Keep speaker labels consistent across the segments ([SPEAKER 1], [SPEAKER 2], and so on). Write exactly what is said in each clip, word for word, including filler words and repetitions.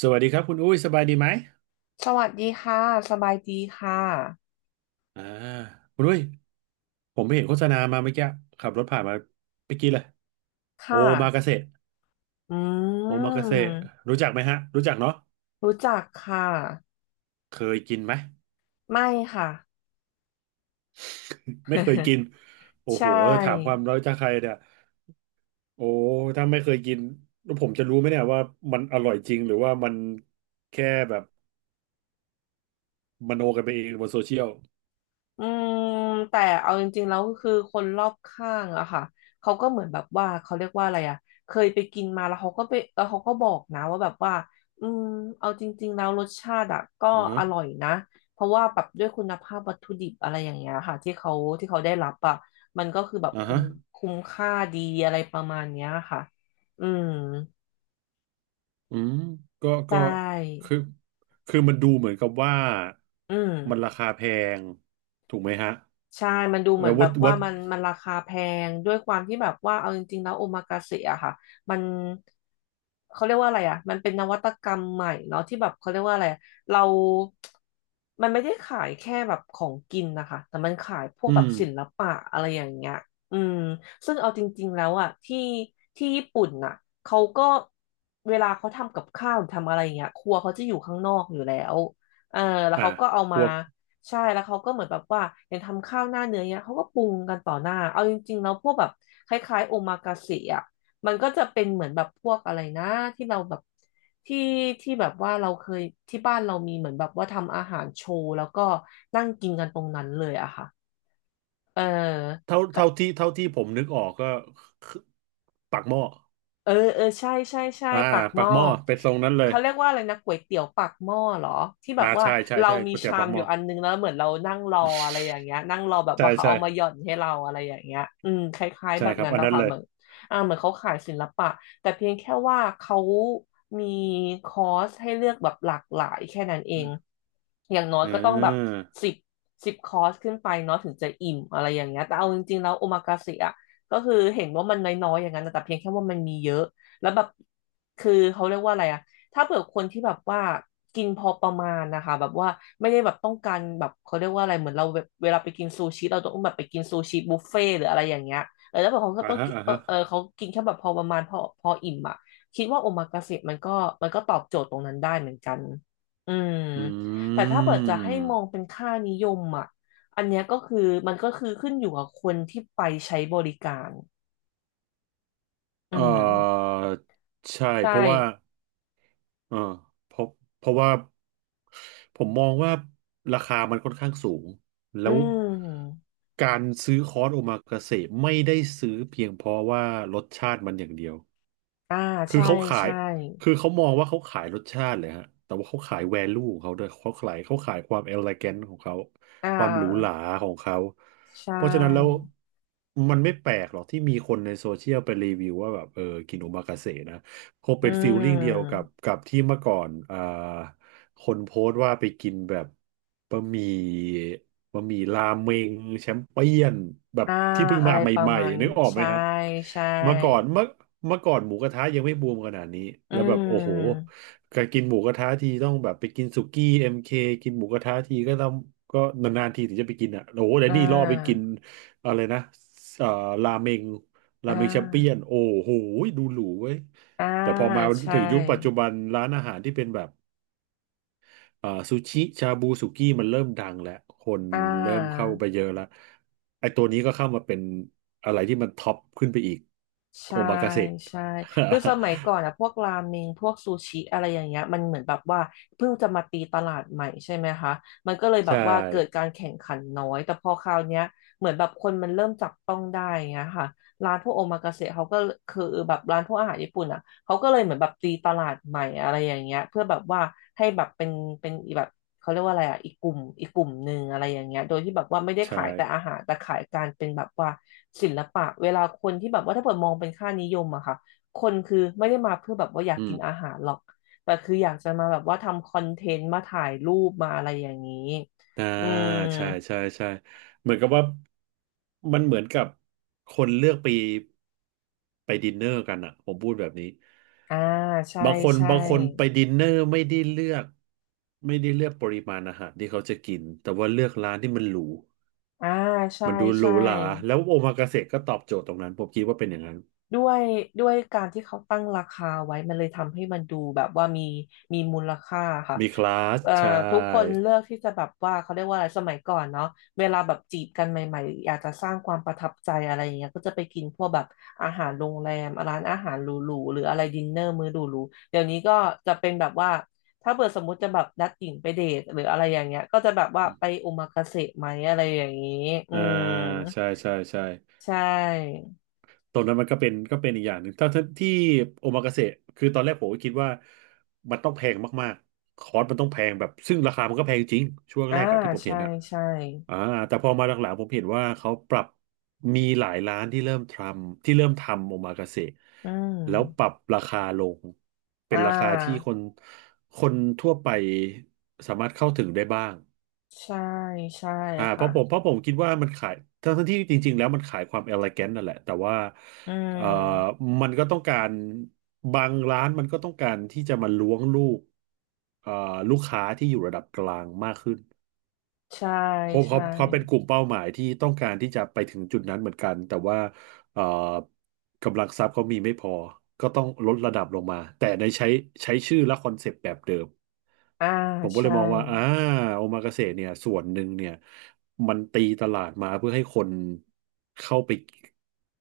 [SPEAKER 1] สวัสดีครับคุณอุ้ยสบายดีไหม
[SPEAKER 2] สวัสดีค่ะ สบายดีค่ะ
[SPEAKER 1] อ่าคุณอุ้ยผมไปเห็นโฆษณามาเมื่อกี้ขับรถผ่านมาเมื่อกี้เลยโอ
[SPEAKER 2] ค่ะ
[SPEAKER 1] มากาเสะ
[SPEAKER 2] อื
[SPEAKER 1] โอมากาเสะ
[SPEAKER 2] ม
[SPEAKER 1] รู้จักไหมฮะรู้จักเนาะ
[SPEAKER 2] รู้จักค่ะ
[SPEAKER 1] เคยกินไหม
[SPEAKER 2] ไม่ค่ะ
[SPEAKER 1] ไม่เคยกิ นโอ้
[SPEAKER 2] ใช
[SPEAKER 1] โหถามควา
[SPEAKER 2] ่
[SPEAKER 1] มรู้จักใครเนี่ยโอ้ถ้าไม่เคยกินแล้วผมจะรู้ไหมเนี่ยว่ามันอร่อยจริงหรือว่ามันแค่แบบมโนกันไปเองบนโซเชียล
[SPEAKER 2] อืมแต่เอาจริงๆแล้วคือคนรอบข้างอะค่ะเขาก็เหมือนแบบว่าเขาเรียกว่าอะไรอะเคยไปกินมาแล้วเขาก็ไปแล้วเขาก็บอกนะว่าแบบว่าอืมเอาจริงๆแล้วรสชาติอะก็
[SPEAKER 1] อ่าฮะ
[SPEAKER 2] อร่อยนะเพราะว่าแบบด้วยคุณภาพวัตถุดิบอะไรอย่างเงี้ยค่ะที่เขาที่เขาได้รับอะมันก็คือแบบ
[SPEAKER 1] อ่า
[SPEAKER 2] คุ้
[SPEAKER 1] ฮะ
[SPEAKER 2] มคุ้มค่าดีอะไรประมาณเนี้ยค่ะอืม
[SPEAKER 1] อืมก็
[SPEAKER 2] ใช
[SPEAKER 1] ก็
[SPEAKER 2] ่
[SPEAKER 1] คือคือมันดูเหมือนกับว่า
[SPEAKER 2] อืม
[SPEAKER 1] มันราคาแพงถูกไหมฮะ
[SPEAKER 2] ใช่มันดู
[SPEAKER 1] เอ
[SPEAKER 2] เหมือ
[SPEAKER 1] อ
[SPEAKER 2] นแบ
[SPEAKER 1] วัด
[SPEAKER 2] บว่า
[SPEAKER 1] วัด
[SPEAKER 2] มันมันราคาแพงด้วยความที่แบบว่าเอาจริงๆแล้วโอมากาเสะอะค่ะมันเขาเรียกว่าอะไรอะมันเป็นนวัตกรรมใหม่เนาะที่แบบเขาเรียกว่าอะไรอะเรามันไม่ได้ขายแค่แบบของกินนะคะแต่มันขายพวก
[SPEAKER 1] อื
[SPEAKER 2] แบบ
[SPEAKER 1] ม
[SPEAKER 2] ศิลปะอะไรอย่างเงี้ยอืมซึ่งเอาจริงๆแล้วอะที่ที่ญี่ปุ่นน่ะเขาก็เวลาเขาทำกับข้าวหรือทำอะไรอย่างเงี้ยครัวเขาจะอยู่ข้างนอกอยู่แล้วเออแล้ว
[SPEAKER 1] อ่า
[SPEAKER 2] เขาก็เอา
[SPEAKER 1] พ
[SPEAKER 2] มา
[SPEAKER 1] วก
[SPEAKER 2] ใช่แล้วเขาก็เหมือนแบบว่าอย่างทำข้าวหน้าเนื้อเนี้ยเขาก็ปรุงกันต่อหน้าเอาจริงๆแล้วพวกแบบคล้ายๆโอมากาเสะอ่ะมันก็จะเป็นเหมือนแบบพวกอะไรนะที่เราแบบที่ที่แบบว่าเราเคยที่บ้านเรามีเหมือนแบบว่าทำอาหารโชว์แล้วก็นั่งกินกันตรงนั้นเลยอะค่ะเออ
[SPEAKER 1] เท่าเท่าที่เท่าที่ผมนึกออกก็คือปักหม้อ
[SPEAKER 2] เออเออใช่ใช่ใช่
[SPEAKER 1] อ่า
[SPEAKER 2] ปากห
[SPEAKER 1] ปัก
[SPEAKER 2] ม้อ
[SPEAKER 1] หม้อเป็นทรงนั้นเลย
[SPEAKER 2] เขาเรียกว่าอะไรนะก๋วยเตี๋ยวปากหม้อเหรอที่แบ
[SPEAKER 1] อ่า
[SPEAKER 2] บว่า
[SPEAKER 1] ใช่ใช่
[SPEAKER 2] เรา
[SPEAKER 1] ใช่
[SPEAKER 2] มี
[SPEAKER 1] ก๋วยเตี๋ยว
[SPEAKER 2] ชา
[SPEAKER 1] ปั
[SPEAKER 2] ม
[SPEAKER 1] กห
[SPEAKER 2] อ
[SPEAKER 1] ม้
[SPEAKER 2] ยู่
[SPEAKER 1] อ
[SPEAKER 2] อันนึงแล้วเหมือนเรานั่งรออะไรอย่างเงี้ยนั่งรอแบบ
[SPEAKER 1] ใช่
[SPEAKER 2] ว่าเขา
[SPEAKER 1] ใช่
[SPEAKER 2] เอามาหย่อนให้เราอะไรอย่างเงี้ยอืมคล้ายๆ
[SPEAKER 1] ใช่
[SPEAKER 2] แบบ
[SPEAKER 1] ครับ
[SPEAKER 2] นั้น
[SPEAKER 1] อัน
[SPEAKER 2] นะ
[SPEAKER 1] นั้น
[SPEAKER 2] คะ
[SPEAKER 1] เล
[SPEAKER 2] เห
[SPEAKER 1] ย
[SPEAKER 2] มือนอ่าเหมือนเขาขายศิลปะแต่เพียงแค่ว่าเขามีคอร์สให้เลือกแบบหลากหลายแค่นั้นเองอย่างน้อย
[SPEAKER 1] อื
[SPEAKER 2] ก็ต้องแบบ
[SPEAKER 1] ม
[SPEAKER 2] สิบสิบคอร์สขึ้นไปเนาะถึงจะอิ่มอะไรอย่างเงี้ยแต่เอาจริงๆแล้วโอมากาเสะ ก็คือเห็นว่ามันน้อยๆอย่างนั้นนะแต่เพียงแค่ว่ามันมีเยอะแล้วแบบคือเขาเรียกว่าอะไรอะถ้าเผื่อคนที่แบบว่ากินพอประมาณนะคะแบบว่าไม่ได้แบบต้องการแบบเขาเรียกว่าอะไรเหมือนเราแบบเวลาไปกินซูชิเราต้องแบบไปกินซูชิบุฟเฟ่ต์หรืออะไรอย่างเงี้ยเออแล้วแบบเขาก็
[SPEAKER 1] อ่า
[SPEAKER 2] ต้อง
[SPEAKER 1] อ่า
[SPEAKER 2] กิน
[SPEAKER 1] ฮะอ่า
[SPEAKER 2] เออ
[SPEAKER 1] ฮะ
[SPEAKER 2] เออเขากินแค่แบบพอประมาณพอพออิ่มอะคิดว่าโอมากาเสะมันก็มันก็ตอบโจทย์ตรงนั้นได้เหมือนกันอืม
[SPEAKER 1] อื
[SPEAKER 2] แต่ถ้าเกิดจะให้มองเป็น
[SPEAKER 1] ม
[SPEAKER 2] ค่านิยมอ่ะ อันเนี้ยก็คือมันก็คือขึ้นอยู่กับคนที่ไปใช้บริการอื
[SPEAKER 1] เอ่
[SPEAKER 2] ม
[SPEAKER 1] อใช่
[SPEAKER 2] ใช
[SPEAKER 1] เพราะว่า
[SPEAKER 2] ่
[SPEAKER 1] เอ่เพราะเพราะว่าผมมองว่าราคามันค่อนข้างสูงแล้
[SPEAKER 2] อื
[SPEAKER 1] ว
[SPEAKER 2] ม
[SPEAKER 1] การซื้อคอร์สโอมากาเสะไม่ได้ซื้อเพียงเพราะว่ารสชาติมันอย่างเดียว
[SPEAKER 2] อ่า
[SPEAKER 1] คือ
[SPEAKER 2] ใช่
[SPEAKER 1] เขาขาย
[SPEAKER 2] ใช่
[SPEAKER 1] คือเขามองว่าเขาขายรสชาติเลยฮะแต่ว่าเขาขายแวลูของเขาด้วยเขาขายเขาขายความเอ e ล a ก t ของเขา
[SPEAKER 2] อ่
[SPEAKER 1] ความหรูหรา
[SPEAKER 2] า
[SPEAKER 1] ของเขา
[SPEAKER 2] ใช
[SPEAKER 1] เพราะฉะนั้นแล้ว
[SPEAKER 2] ่
[SPEAKER 1] มันไม่แปลกหรอกที่มีคนในโซเชียลไปรีวิวว่าแบบเออกินโอมากาเสะนะคง
[SPEAKER 2] อื
[SPEAKER 1] เป็นฟีลลิ่งเดียวกั
[SPEAKER 2] ม
[SPEAKER 1] บกับที่เมื่อก่อนอ่าคนโพสต์ว่าไปกินแบบบะหมี่ บะหมี่ราเมงแชมเปี้ยนแบบ
[SPEAKER 2] อ่า
[SPEAKER 1] ที่เพิ่ง
[SPEAKER 2] อะ
[SPEAKER 1] มา
[SPEAKER 2] ไร
[SPEAKER 1] ใ
[SPEAKER 2] ประ
[SPEAKER 1] หม่
[SPEAKER 2] มาณ
[SPEAKER 1] ๆนึกออกไหม
[SPEAKER 2] ใช่
[SPEAKER 1] ฮะ
[SPEAKER 2] ใช่
[SPEAKER 1] เมื่อก่อนเมื่อเมื่อก่อนหมูกระทะยังไม่บูมขนาดนี้
[SPEAKER 2] อื
[SPEAKER 1] แล้วแบบโอ้โห
[SPEAKER 2] ม
[SPEAKER 1] การกินหมูกระทะทีต้องแบบไปกินสุกี้เอ็มเคกินหมูกระทะทีก็ต้องก็นานๆทีถึงจะไปกินอ่ะโอ้โหแต่
[SPEAKER 2] อ่า
[SPEAKER 1] นี่ล่อไปกินอะไรนะเอ่อราเมงรา
[SPEAKER 2] อ่
[SPEAKER 1] เมงแชมเปี้ยน
[SPEAKER 2] า
[SPEAKER 1] โอ้โหดูหรูเว้ย
[SPEAKER 2] อ่า
[SPEAKER 1] แต่พอมา
[SPEAKER 2] ใช่
[SPEAKER 1] ถึงยุคปัจจุบันร้านอาหารที่เป็นแบบ เอ่อซูชิชาบูสุกี้มันเริ่มดังแล้วคน
[SPEAKER 2] อ่า
[SPEAKER 1] เริ่มเข้าไปเยอะแล้วไอ้ตัวนี้ก็เข้ามาเป็นอะไรที่มันท็อปขึ้นไปอีกโอ
[SPEAKER 2] ใช่
[SPEAKER 1] มากาเสะ
[SPEAKER 2] ใช่คือสมัยก่อ นอะพวกราเมงพวกซูชิอะไรอย่างเงี้ยมันเหมือนแบบว่าเพิ่งจะมาตีตลาดใหม่ใช่ไหมคะมันก็เลยแบ
[SPEAKER 1] ใช่
[SPEAKER 2] บว่าเกิดการแข่งขันน้อยแต่พอคราวเนี้ยเหมือนแบบคนมันเริ่มจับต้องได้อย่างเงี้ยค่ะร้านพวกโอมากาเสะเขาก็คือแบบร้านพวกอาหารญี่ปุ่นอะเขาก็เลยเหมือนแบบตีตลาดใหม่อะไรอย่างเงี้ยเพื่อแบบว่าให้แบบเป็นเป็นแบบ เขาเรียกว่าอะไรอ่ะอีกกลุ่มอีกกลุ่มหนึ่งอะไรอย่างเงี้ยโดยที่แบบว่าไม่ได้
[SPEAKER 1] ใช่
[SPEAKER 2] ขายแต่อาหารแต่ขายการเป็นแบบว่าศิลปะเวลาคนที่แบบว่าถ้าเปิดมองเป็นค่านิยมอะค่ะคนคือไม่ได้มาเพื่อแบบว่าอยาก
[SPEAKER 1] อื
[SPEAKER 2] กิ
[SPEAKER 1] ม
[SPEAKER 2] นอาหารหรอกแต่คืออยากจะมาแบบว่าทำคอนเทนต์มาถ่ายรูปมาอะไรอย่างนี้
[SPEAKER 1] อ่า
[SPEAKER 2] อืม
[SPEAKER 1] ใช่ใช่ใช่เหมือนกับว่ามันเหมือนกับคนเลือกไปไปดินเนอร์กันอะผมพูดแบบนี้
[SPEAKER 2] อ่าใช่
[SPEAKER 1] บางคน
[SPEAKER 2] ใช่
[SPEAKER 1] บางคนไปดินเนอร์ไม่ได้เลือกไม่ได้เลือกปริมาณอาหารที่เขาจะกินแต่ว่าเลือกร้านที่มันหรู
[SPEAKER 2] อ่าใช่
[SPEAKER 1] มันดูหรู
[SPEAKER 2] ใช่
[SPEAKER 1] หราแล้วโอมากาเสะก็ตอบโจทย์ตรงนั้นผมคิดว่าเป็นอย่างนั้น
[SPEAKER 2] ด้วยด้วยการที่เขาตั้งราคาไว้มันเลยทำให้มันดูแบบว่ามีมีมูลค่าค่ะ
[SPEAKER 1] มีคลาส
[SPEAKER 2] เอ่อ
[SPEAKER 1] ใช
[SPEAKER 2] ทุกคน
[SPEAKER 1] ่
[SPEAKER 2] เลือกที่จะแบบว่าเขาเรียกว่าอะไรสมัยก่อนเนาะเวลาแบบจีบกันใหม่ๆอยากจะสร้างความประทับใจอะไรอย่างเงี้ยก็จะไปกินพวกแบบอาหารโรงแรมร้านอาหารหรูๆหรืออะไรดินเนอร์มื้อหรูๆเดี๋ยวนี้ก็จะเป็นแบบว่าถ้าเกิดสมมติจะแบบนัดหญิงไปเดทหรืออะไรอย่างเงี้ยก็จะแบบว่าไปโอมากาเสะไหมอะไรอย่างงี้อื
[SPEAKER 1] อ่า
[SPEAKER 2] ม
[SPEAKER 1] ใช่ใช่ใช่
[SPEAKER 2] ใช่
[SPEAKER 1] ตรงนั้นมันก็เป็นก็เป็นอีกอย่างหนึ่งถ้าถ้าที่โอมากาเสะคือตอนแรกผมก็คิดว่ามันต้องแพงมากๆคอร์สมันต้องแพงแบบซึ่งราคามันก็แพงจริงช่วง
[SPEAKER 2] อ่า
[SPEAKER 1] แรกอะที่ผมเห็
[SPEAKER 2] ใช่
[SPEAKER 1] นอะ
[SPEAKER 2] ใช่
[SPEAKER 1] อ่าแต่พอมาหลังๆผมเห็นว่าเขาปรับมีหลายร้านที่เริ่มทำที่เริ่มทำโอมากาเสะ
[SPEAKER 2] อืม
[SPEAKER 1] แล้วปรับราคาลงเป็
[SPEAKER 2] อ่
[SPEAKER 1] นราคาที่
[SPEAKER 2] า
[SPEAKER 1] คนคนทั่วไปสามารถเข้าถึงได้บ้าง
[SPEAKER 2] ใช่ใช่
[SPEAKER 1] อ่าเพ
[SPEAKER 2] ค่ะ
[SPEAKER 1] ราะผมเพราะผมคิดว่ามันขายทั้งๆที่จริงๆแล้วมันขายความเอลิแกนนั่นแหละแต่ว่า
[SPEAKER 2] อื
[SPEAKER 1] เอ่อ
[SPEAKER 2] ม
[SPEAKER 1] มันก็ต้องการบางร้านมันก็ต้องการที่จะมาล้วงลูกเอ่อลูกค้าที่อยู่ระดับกลางมากขึ้น
[SPEAKER 2] ใช่
[SPEAKER 1] เพราะเขา
[SPEAKER 2] ใช่
[SPEAKER 1] เขาเป็นกลุ่มเป้าหมายที่ต้องการที่จะไปถึงจุดนั้นเหมือนกันแต่ว่าเอ่อกำลังทรัพย์เขามีไม่พอก็ต้องลดระดับลงมาแต่ในใช้ใช้ชื่อและคอนเซปต์แบบเดิม
[SPEAKER 2] อ่า
[SPEAKER 1] ผมก็เล
[SPEAKER 2] ใช่
[SPEAKER 1] ยมองว่าอ่าโอมากาเสะเนี่ยส่วนหนึ่งเนี่ยมันตีตลาดมาเพื่อให้คนเข้าไป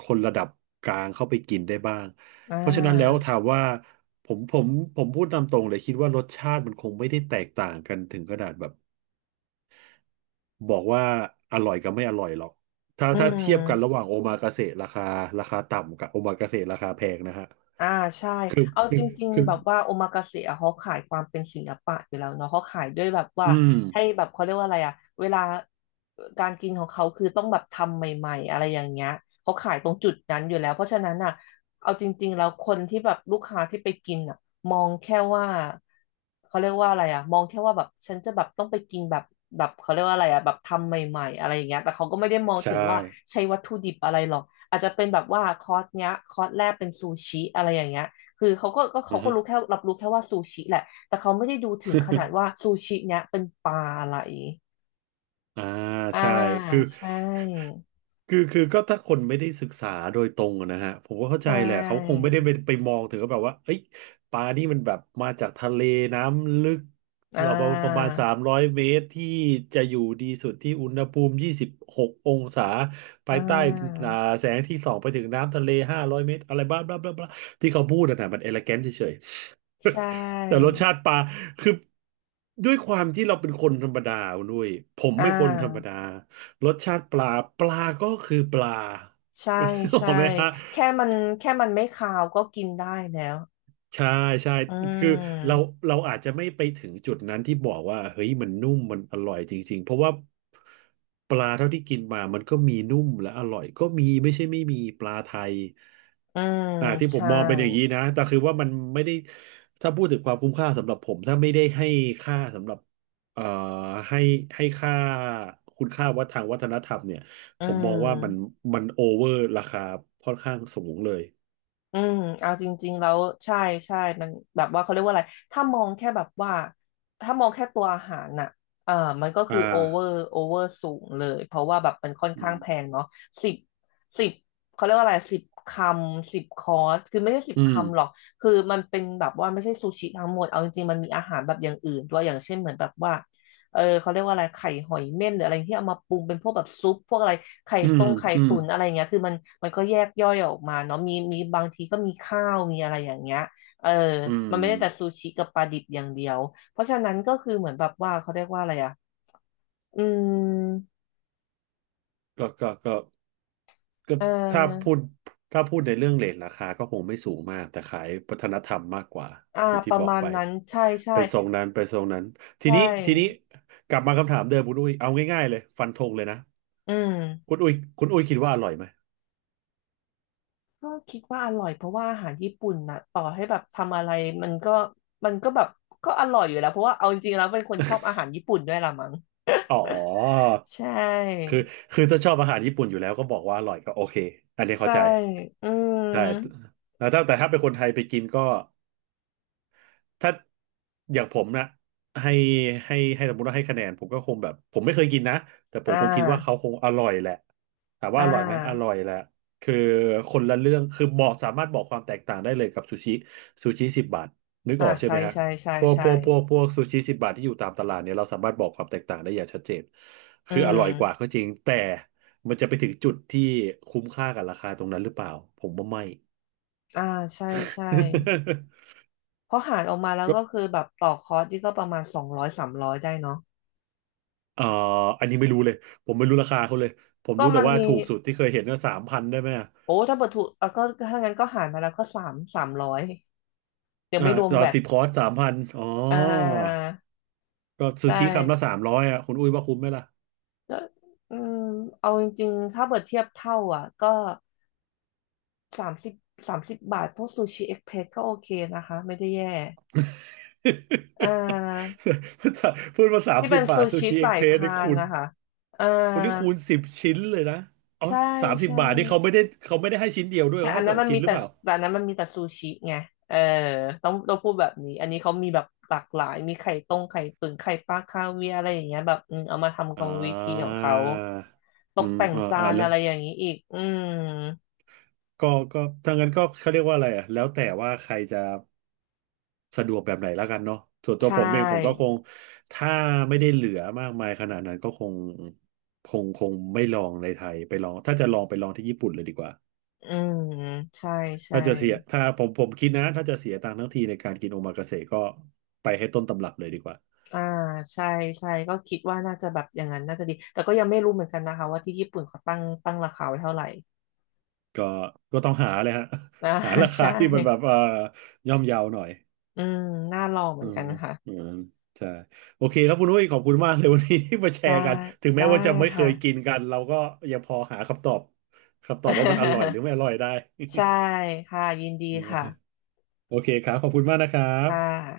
[SPEAKER 1] คนระดับกลางเข้าไปกินได้บ้าง
[SPEAKER 2] อ่
[SPEAKER 1] เพราะฉะนั้นแล้ว
[SPEAKER 2] า
[SPEAKER 1] ถามว่าผมผมผมพูดตามตรงเลยคิดว่ารสชาติมันคงไม่ได้แตกต่างกันถึงขนาดแบบ บอกว่าอร่อยกับไม่อร่อยหรอก ถ้า
[SPEAKER 2] อื
[SPEAKER 1] ถ้าเทียบกันระ
[SPEAKER 2] ม
[SPEAKER 1] หว่างโอมากาเสะราคาราคาต่ำกับโอมากาเสะราคาแพงนะฮะ
[SPEAKER 2] อ่าใช่
[SPEAKER 1] คือ
[SPEAKER 2] เอา
[SPEAKER 1] คื
[SPEAKER 2] จ
[SPEAKER 1] อ
[SPEAKER 2] ริง
[SPEAKER 1] คื
[SPEAKER 2] ๆ
[SPEAKER 1] อ
[SPEAKER 2] แบบว่าโอมากาเสะอะเขาขายความเป็นศิลปะอยู่แล้วเนาะเขาขายด้วยแบบว่า
[SPEAKER 1] อืม
[SPEAKER 2] ให้แบบเขาเรียกว่าอะไรอะเวลาการกินของเขาคือต้องแบบทำใหม่ๆอะไรอย่างเงี้ยเขาขายตรงจุดนั้นอยู่แล้วเพราะฉะนั้นอะเอาจริงๆแล้วคนที่แบบลูกค้าที่ไปกินอะมองแค่ว่าเขาเรียกว่าอะไรอะมองแค่ว่าแบบฉันจะแบบต้องไปกินแบบแบบเขาเรียกว่าอะไรอะแบบทำใหม่ๆอะไรอย่างเงี้ยแต่เขาก็ไม่ได้มอง
[SPEAKER 1] ใช่
[SPEAKER 2] ถึงว่าใช้วัตถุดิบอะไรหรอก อาจจะเป็นแบบว่าคอร์สเนี้ยคอร์สแรกเป็นซูชิอะไรอย่างเงี้ยคือเขาก็ก็
[SPEAKER 1] อื
[SPEAKER 2] เขา
[SPEAKER 1] อ
[SPEAKER 2] ก็
[SPEAKER 1] ฮะ
[SPEAKER 2] รู้แค่รับรู้แค่ว่าซูชิแหละ แต่เขาไม่ได้ดูถึงขนาด ว่าซูชิเนี้ยเป็นปลาอะไร
[SPEAKER 1] อ่า
[SPEAKER 2] อ่า
[SPEAKER 1] ใช่คือ
[SPEAKER 2] ใช่
[SPEAKER 1] คือคือก็ถ้าคนไม่ได้ศึกษาโดยตรงอะนะฮะผมก็เข้า
[SPEAKER 2] ใช
[SPEAKER 1] ใจแหละเขาคง
[SPEAKER 2] ่
[SPEAKER 1] ไม่ได้ไปไปมองถึงว่าแบบว่าเอ้ยปลานี่มันแบบมาจากทะเลน้ำลึก
[SPEAKER 2] อ่
[SPEAKER 1] เราประมาณ
[SPEAKER 2] า
[SPEAKER 1] สามร้อยเมตรที่จะอยู่ดีสุดที่อุณหภูมิยี่สิบหกองศา
[SPEAKER 2] อ่
[SPEAKER 1] ภายใต้
[SPEAKER 2] า
[SPEAKER 1] อ่าแสงที่ส่องไปถึงน้ำทะเลห้าร้อยเมตรอะไรบ้าบลาบลาบลาที่เขาพูดอะนะมันเอเลแกนเฉย
[SPEAKER 2] ใช่
[SPEAKER 1] ๆ แต่รสชาติปลาคือด้วยความที่เราเป็นคนธรรมดาคุณด้วยผม
[SPEAKER 2] อ่
[SPEAKER 1] เป็นคนธรรม
[SPEAKER 2] า
[SPEAKER 1] ดารสชาติปลาปลาก็คือปลา
[SPEAKER 2] ใช่
[SPEAKER 1] นึกออ
[SPEAKER 2] ใช่
[SPEAKER 1] กไหมฮะ
[SPEAKER 2] แค่มันแค่มันไม่คาวก็กินได้แล้ว
[SPEAKER 1] ใช่ใช่
[SPEAKER 2] อื
[SPEAKER 1] คือเรา
[SPEAKER 2] ม
[SPEAKER 1] เราอาจจะไม่ไปถึงจุดนั้นที่บอกว่าเฮ้ยมันนุ่มมันอร่อยจริงๆเพราะว่าปลาเท่าที่กินมามันก็มีนุ่มและอร่อยก็มีไม่ใช่ไม่มีปลาไทย
[SPEAKER 2] อืม
[SPEAKER 1] อ่าที่ผม
[SPEAKER 2] ใช่
[SPEAKER 1] มองเป็นอย่างนี้นะแต่คือว่ามันไม่ได้ถ้าพูดถึงความคุ้มค่าสำหรับผมถ้าไม่ได้ให้ค่าสำหรับเอ่อให้ให้ค่าคุณค่าว่ทางวัฒนธรรมเนี่ย
[SPEAKER 2] อื
[SPEAKER 1] ผมมองว่ามัน
[SPEAKER 2] ม
[SPEAKER 1] มันโอเวอร์ราคาค่อนข้างสูงเลย
[SPEAKER 2] อืมเอาจริงๆแล้วใช่ใช่มันแบบว่าเขาเรียกว่าอะไรถ้ามองแค่แบบว่าถ้ามองแค่ตัวอาหารน่ะเอ่อมันก็คือ
[SPEAKER 1] อ่า
[SPEAKER 2] โอเวอร์โอเวอร์สูงเลยเพราะว่าแบบมันค่อน
[SPEAKER 1] อื
[SPEAKER 2] ข้าง
[SPEAKER 1] ม
[SPEAKER 2] แพงเนาะสิบสิบเขาเรียกว่าอะไรสิบคำสิบคอร์สคือไม่ใช่สิบ
[SPEAKER 1] อืม
[SPEAKER 2] คำหรอกคือมันเป็นแบบว่าไม่ใช่ซูชิทั้งหมดเอาจริงๆมันมีอาหารแบบอย่างอื่นด้วยอย่างเช่นเหมือนแบบว่า เออเขาเรียกว่าอะไรไข่หอยเม่นหรืออะไรที่เอามาปรุงเป็นพวกแบบซุปพวกอะไรไข่
[SPEAKER 1] อืม
[SPEAKER 2] ต้มไข่
[SPEAKER 1] อืม
[SPEAKER 2] ตุ๋นอะไรอย่างเงี้ยคือมันมันก็แยกย่อยออกมาเนาะมีมีบางทีก็มีข้าวมีอะไรอย่างเงี้ยเออ
[SPEAKER 1] อื
[SPEAKER 2] มั
[SPEAKER 1] ม
[SPEAKER 2] นไม่ได้แต่ซูชิกับปลาดิบอย่างเดียวเพราะฉะนั้นก็คือเหมือนแบบว่าเขาเรียกว่าอะไรอ่ะอืม
[SPEAKER 1] ก็ก็ก็ก็
[SPEAKER 2] เ
[SPEAKER 1] ถ้าพู
[SPEAKER 2] ออ
[SPEAKER 1] ดถ้าพูดในเรื่องเรทราคาก็คงไม่สูงมาก แต่ขายวัฒนธรรมมากกว่า
[SPEAKER 2] อ่า
[SPEAKER 1] อย่าง
[SPEAKER 2] ป
[SPEAKER 1] ที่
[SPEAKER 2] ระ
[SPEAKER 1] บอก
[SPEAKER 2] มาณ
[SPEAKER 1] ไป
[SPEAKER 2] นั้นใช่ใช่
[SPEAKER 1] ไปทรงนั้นไปทรงนั้น
[SPEAKER 2] ใช
[SPEAKER 1] ทีนี้ทีนี้
[SPEAKER 2] ่
[SPEAKER 1] กลับมาคำถามเดิมคุณอุ้ยเอาง่ายๆเลยฟันธงเลยนะ
[SPEAKER 2] อืม
[SPEAKER 1] คุณอุ้ยคุณอุ้ยคิดว่าอร่อยไหม
[SPEAKER 2] ก็คิดว่าอร่อยเพราะว่าอาหารญี่ปุ่นนะต่อให้แบบทำอะไรมันก็มันก็แบบก็อร่อยอยู่แล้วเพราะว่าเอาจริงๆแล้วเป็นคนชอบอาหารญี่ปุ่นด้วยละมั้ง
[SPEAKER 1] อ๋อ
[SPEAKER 2] ใช
[SPEAKER 1] คื
[SPEAKER 2] ่
[SPEAKER 1] อคือถ้าชอบอาหารญี่ปุ่นอยู่แล้วก็บอกว่าอร่อยก็โอเคอันนี้เข้า
[SPEAKER 2] ใช่
[SPEAKER 1] ใจ
[SPEAKER 2] อืม
[SPEAKER 1] ใช่แต่ถ้าแต่ถ้าเป็นคนไทยไปกินก็ ถ้าอย่างผมนะให้ให้ให้สมมติว่าให้คะแนนผมก็คงแบบผมไม่เคยกินนะแต่ผ
[SPEAKER 2] อ่
[SPEAKER 1] มคงคิดว่าเขา
[SPEAKER 2] า
[SPEAKER 1] คงอร่อยแหละถาม
[SPEAKER 2] อ่
[SPEAKER 1] ว่าอร่อยไหมอร่
[SPEAKER 2] า
[SPEAKER 1] อยแหละคือคนละเรื่องคือบอกสามารถบอกความแตกต่างได้เลยกับซูชิซูชิสิบบาทนึก
[SPEAKER 2] อ่า
[SPEAKER 1] ออกใช่
[SPEAKER 2] ใช่
[SPEAKER 1] ไหมฮะ
[SPEAKER 2] ใช่ใช่
[SPEAKER 1] พวก
[SPEAKER 2] ใช่
[SPEAKER 1] พวกพวกพวกซูชิสิบบาทที่อยู่ตามตลาดเนี่ยเราสามารถบอกความแตกต่างได้อย่างชัดเจน
[SPEAKER 2] อื
[SPEAKER 1] คืออร่อยกว่า
[SPEAKER 2] ม
[SPEAKER 1] ก็จริงแต่มันจะไปถึงจุดที่คุ้มค่ากับราคาตรงนั้นหรือเปล่าผมว่าไม่
[SPEAKER 2] อ่า ใช่ใช่เพราะหารออกมาแล้วก็ คือแบบต่อคอร์สที่ก็ประมาณสองร้อยสามร้อยได้เนาะ
[SPEAKER 1] เอ่ออันนี้ไม่รู้เลยผมไม่รู้ราคาเขาเลยผม
[SPEAKER 2] ก็
[SPEAKER 1] รู้แต่
[SPEAKER 2] มัน
[SPEAKER 1] ว่า
[SPEAKER 2] มี
[SPEAKER 1] ถูกสุดที่เคยเห็นก็สามพันได้ไหมอะ
[SPEAKER 2] โอ้ถ้าเปิดถูกเอ่ะก็ถ้างั้นก็หารมาแล้วก็สามสามร้อยเดี๋ยว
[SPEAKER 1] อ่า
[SPEAKER 2] ไม่รวม
[SPEAKER 1] ต่อ
[SPEAKER 2] แบต
[SPEAKER 1] สิบคอร์สสามพันอ๋อ
[SPEAKER 2] อ่า
[SPEAKER 1] ก็ซู
[SPEAKER 2] ใช่
[SPEAKER 1] ชิคำละสามร้อยอ่ะคุณอุ้ยว่าคุ้มไหมล่ะ
[SPEAKER 2] ก็อืมเอาจริงๆ ถ้าเปิดเทียบเท่าอ่ะก็สามสิบสามสิบบาทพวกซูชิเอ็กเพรสก็โอเคนะคะไม่ได้แย่ เอ่อ
[SPEAKER 1] พูดมาสาม
[SPEAKER 2] ที่
[SPEAKER 1] สิ
[SPEAKER 2] เป็
[SPEAKER 1] บ
[SPEAKER 2] นซู
[SPEAKER 1] บาทซู
[SPEAKER 2] ชิ
[SPEAKER 1] ชิเอ็
[SPEAKER 2] สา
[SPEAKER 1] ก
[SPEAKER 2] ย
[SPEAKER 1] เพรส
[SPEAKER 2] พา
[SPEAKER 1] นี่
[SPEAKER 2] น
[SPEAKER 1] คูณ
[SPEAKER 2] นะคะเอ่อ
[SPEAKER 1] วันนี้คูณสิบชิ้นเลยนะอ๋อ
[SPEAKER 2] ใช่
[SPEAKER 1] สามสิบ
[SPEAKER 2] ใช่
[SPEAKER 1] บาทนี่เขาไม่ได้เขาไม่ได้ให้ชิ้นเดียวด้วย
[SPEAKER 2] แต่
[SPEAKER 1] เขา
[SPEAKER 2] อั
[SPEAKER 1] ให้
[SPEAKER 2] นนั้
[SPEAKER 1] ส
[SPEAKER 2] น
[SPEAKER 1] อง
[SPEAKER 2] มัน
[SPEAKER 1] ชิ้
[SPEAKER 2] มี
[SPEAKER 1] นหรือ
[SPEAKER 2] แต่
[SPEAKER 1] เปล่า
[SPEAKER 2] แต่อันนั้นมันมีแต่ซูชิไงเออต้องต้องพูดแบบนี้อันนี้เขามีแบบหลากหลายมีไข่ต้มไข่ตุ๋นไข่ปลาคาเวียร์อะไรอย่างเงี้ยแบบอืมเอามาทำกรรมวิ
[SPEAKER 1] อ่า
[SPEAKER 2] ธีของเขาต
[SPEAKER 1] อื
[SPEAKER 2] ก
[SPEAKER 1] ม
[SPEAKER 2] แต่ง
[SPEAKER 1] ออ
[SPEAKER 2] จา
[SPEAKER 1] เออ
[SPEAKER 2] น
[SPEAKER 1] แล้ว
[SPEAKER 2] อะไรอย่างนี้อีกอืม
[SPEAKER 1] ก็ก็ถ้างั้นก็เขาเรียกว่าอะไรอ่ะแล้วแต่ว่าใครจะ สะดวกแบบไหนแล้วกันเนาะส่วนตัว
[SPEAKER 2] ใช่
[SPEAKER 1] ผมเองผมก็คงถ้าไม่ได้เหลือมากมายขนาดนั้นก็คงคงคงไม่ลองในไทยไปลองถ้าจะลองไปลองที่ญี่ปุ่นเลยดีกว่า
[SPEAKER 2] อืมใช่ใช่
[SPEAKER 1] ถ้าจะเสียถ้าผมผมคิดนะถ้าจะเสียตังค์ทั้งทีในการกินโอมากาเสะก็ไปให้ต้นตำรับเลยดีกว่า
[SPEAKER 2] อ่าใช่ใช่ก็คิดว่าน่าจะแบบอย่างนั้นน่าจะดีแต่ก็ยังไม่รู้เหมือนกันนะคะว่าที่ญี่ปุ่นเขาตั้งตั้งราคาไว้เท่าไหร่
[SPEAKER 1] ก็ก็ต้องหาเลยฮะ
[SPEAKER 2] อ่า
[SPEAKER 1] หารา คา
[SPEAKER 2] ใช่
[SPEAKER 1] ที่มันแบบเอ่อย่อมเยาหน่อย
[SPEAKER 2] อืมน่าลองเหมื
[SPEAKER 1] อ๋อ
[SPEAKER 2] อนกันค่ะ
[SPEAKER 1] อืมใช่โอเคครับคุณอุ้ยขอบคุณมากเลยวันนี้ ที่มาแช
[SPEAKER 2] ได้
[SPEAKER 1] ร์กัน ถึงแม้
[SPEAKER 2] ได้
[SPEAKER 1] ว่าจะไม่เค
[SPEAKER 2] ค่ะ
[SPEAKER 1] ยกินกัน เราก็ยังพอหาคำตอบคำตอบว่ามันอร่อยหรือ ไม่อร่อยได้
[SPEAKER 2] ใช่ค่ะยินดีค่ะ
[SPEAKER 1] โอเคครับ ขอบคุณมากนะครับ
[SPEAKER 2] ค่ะ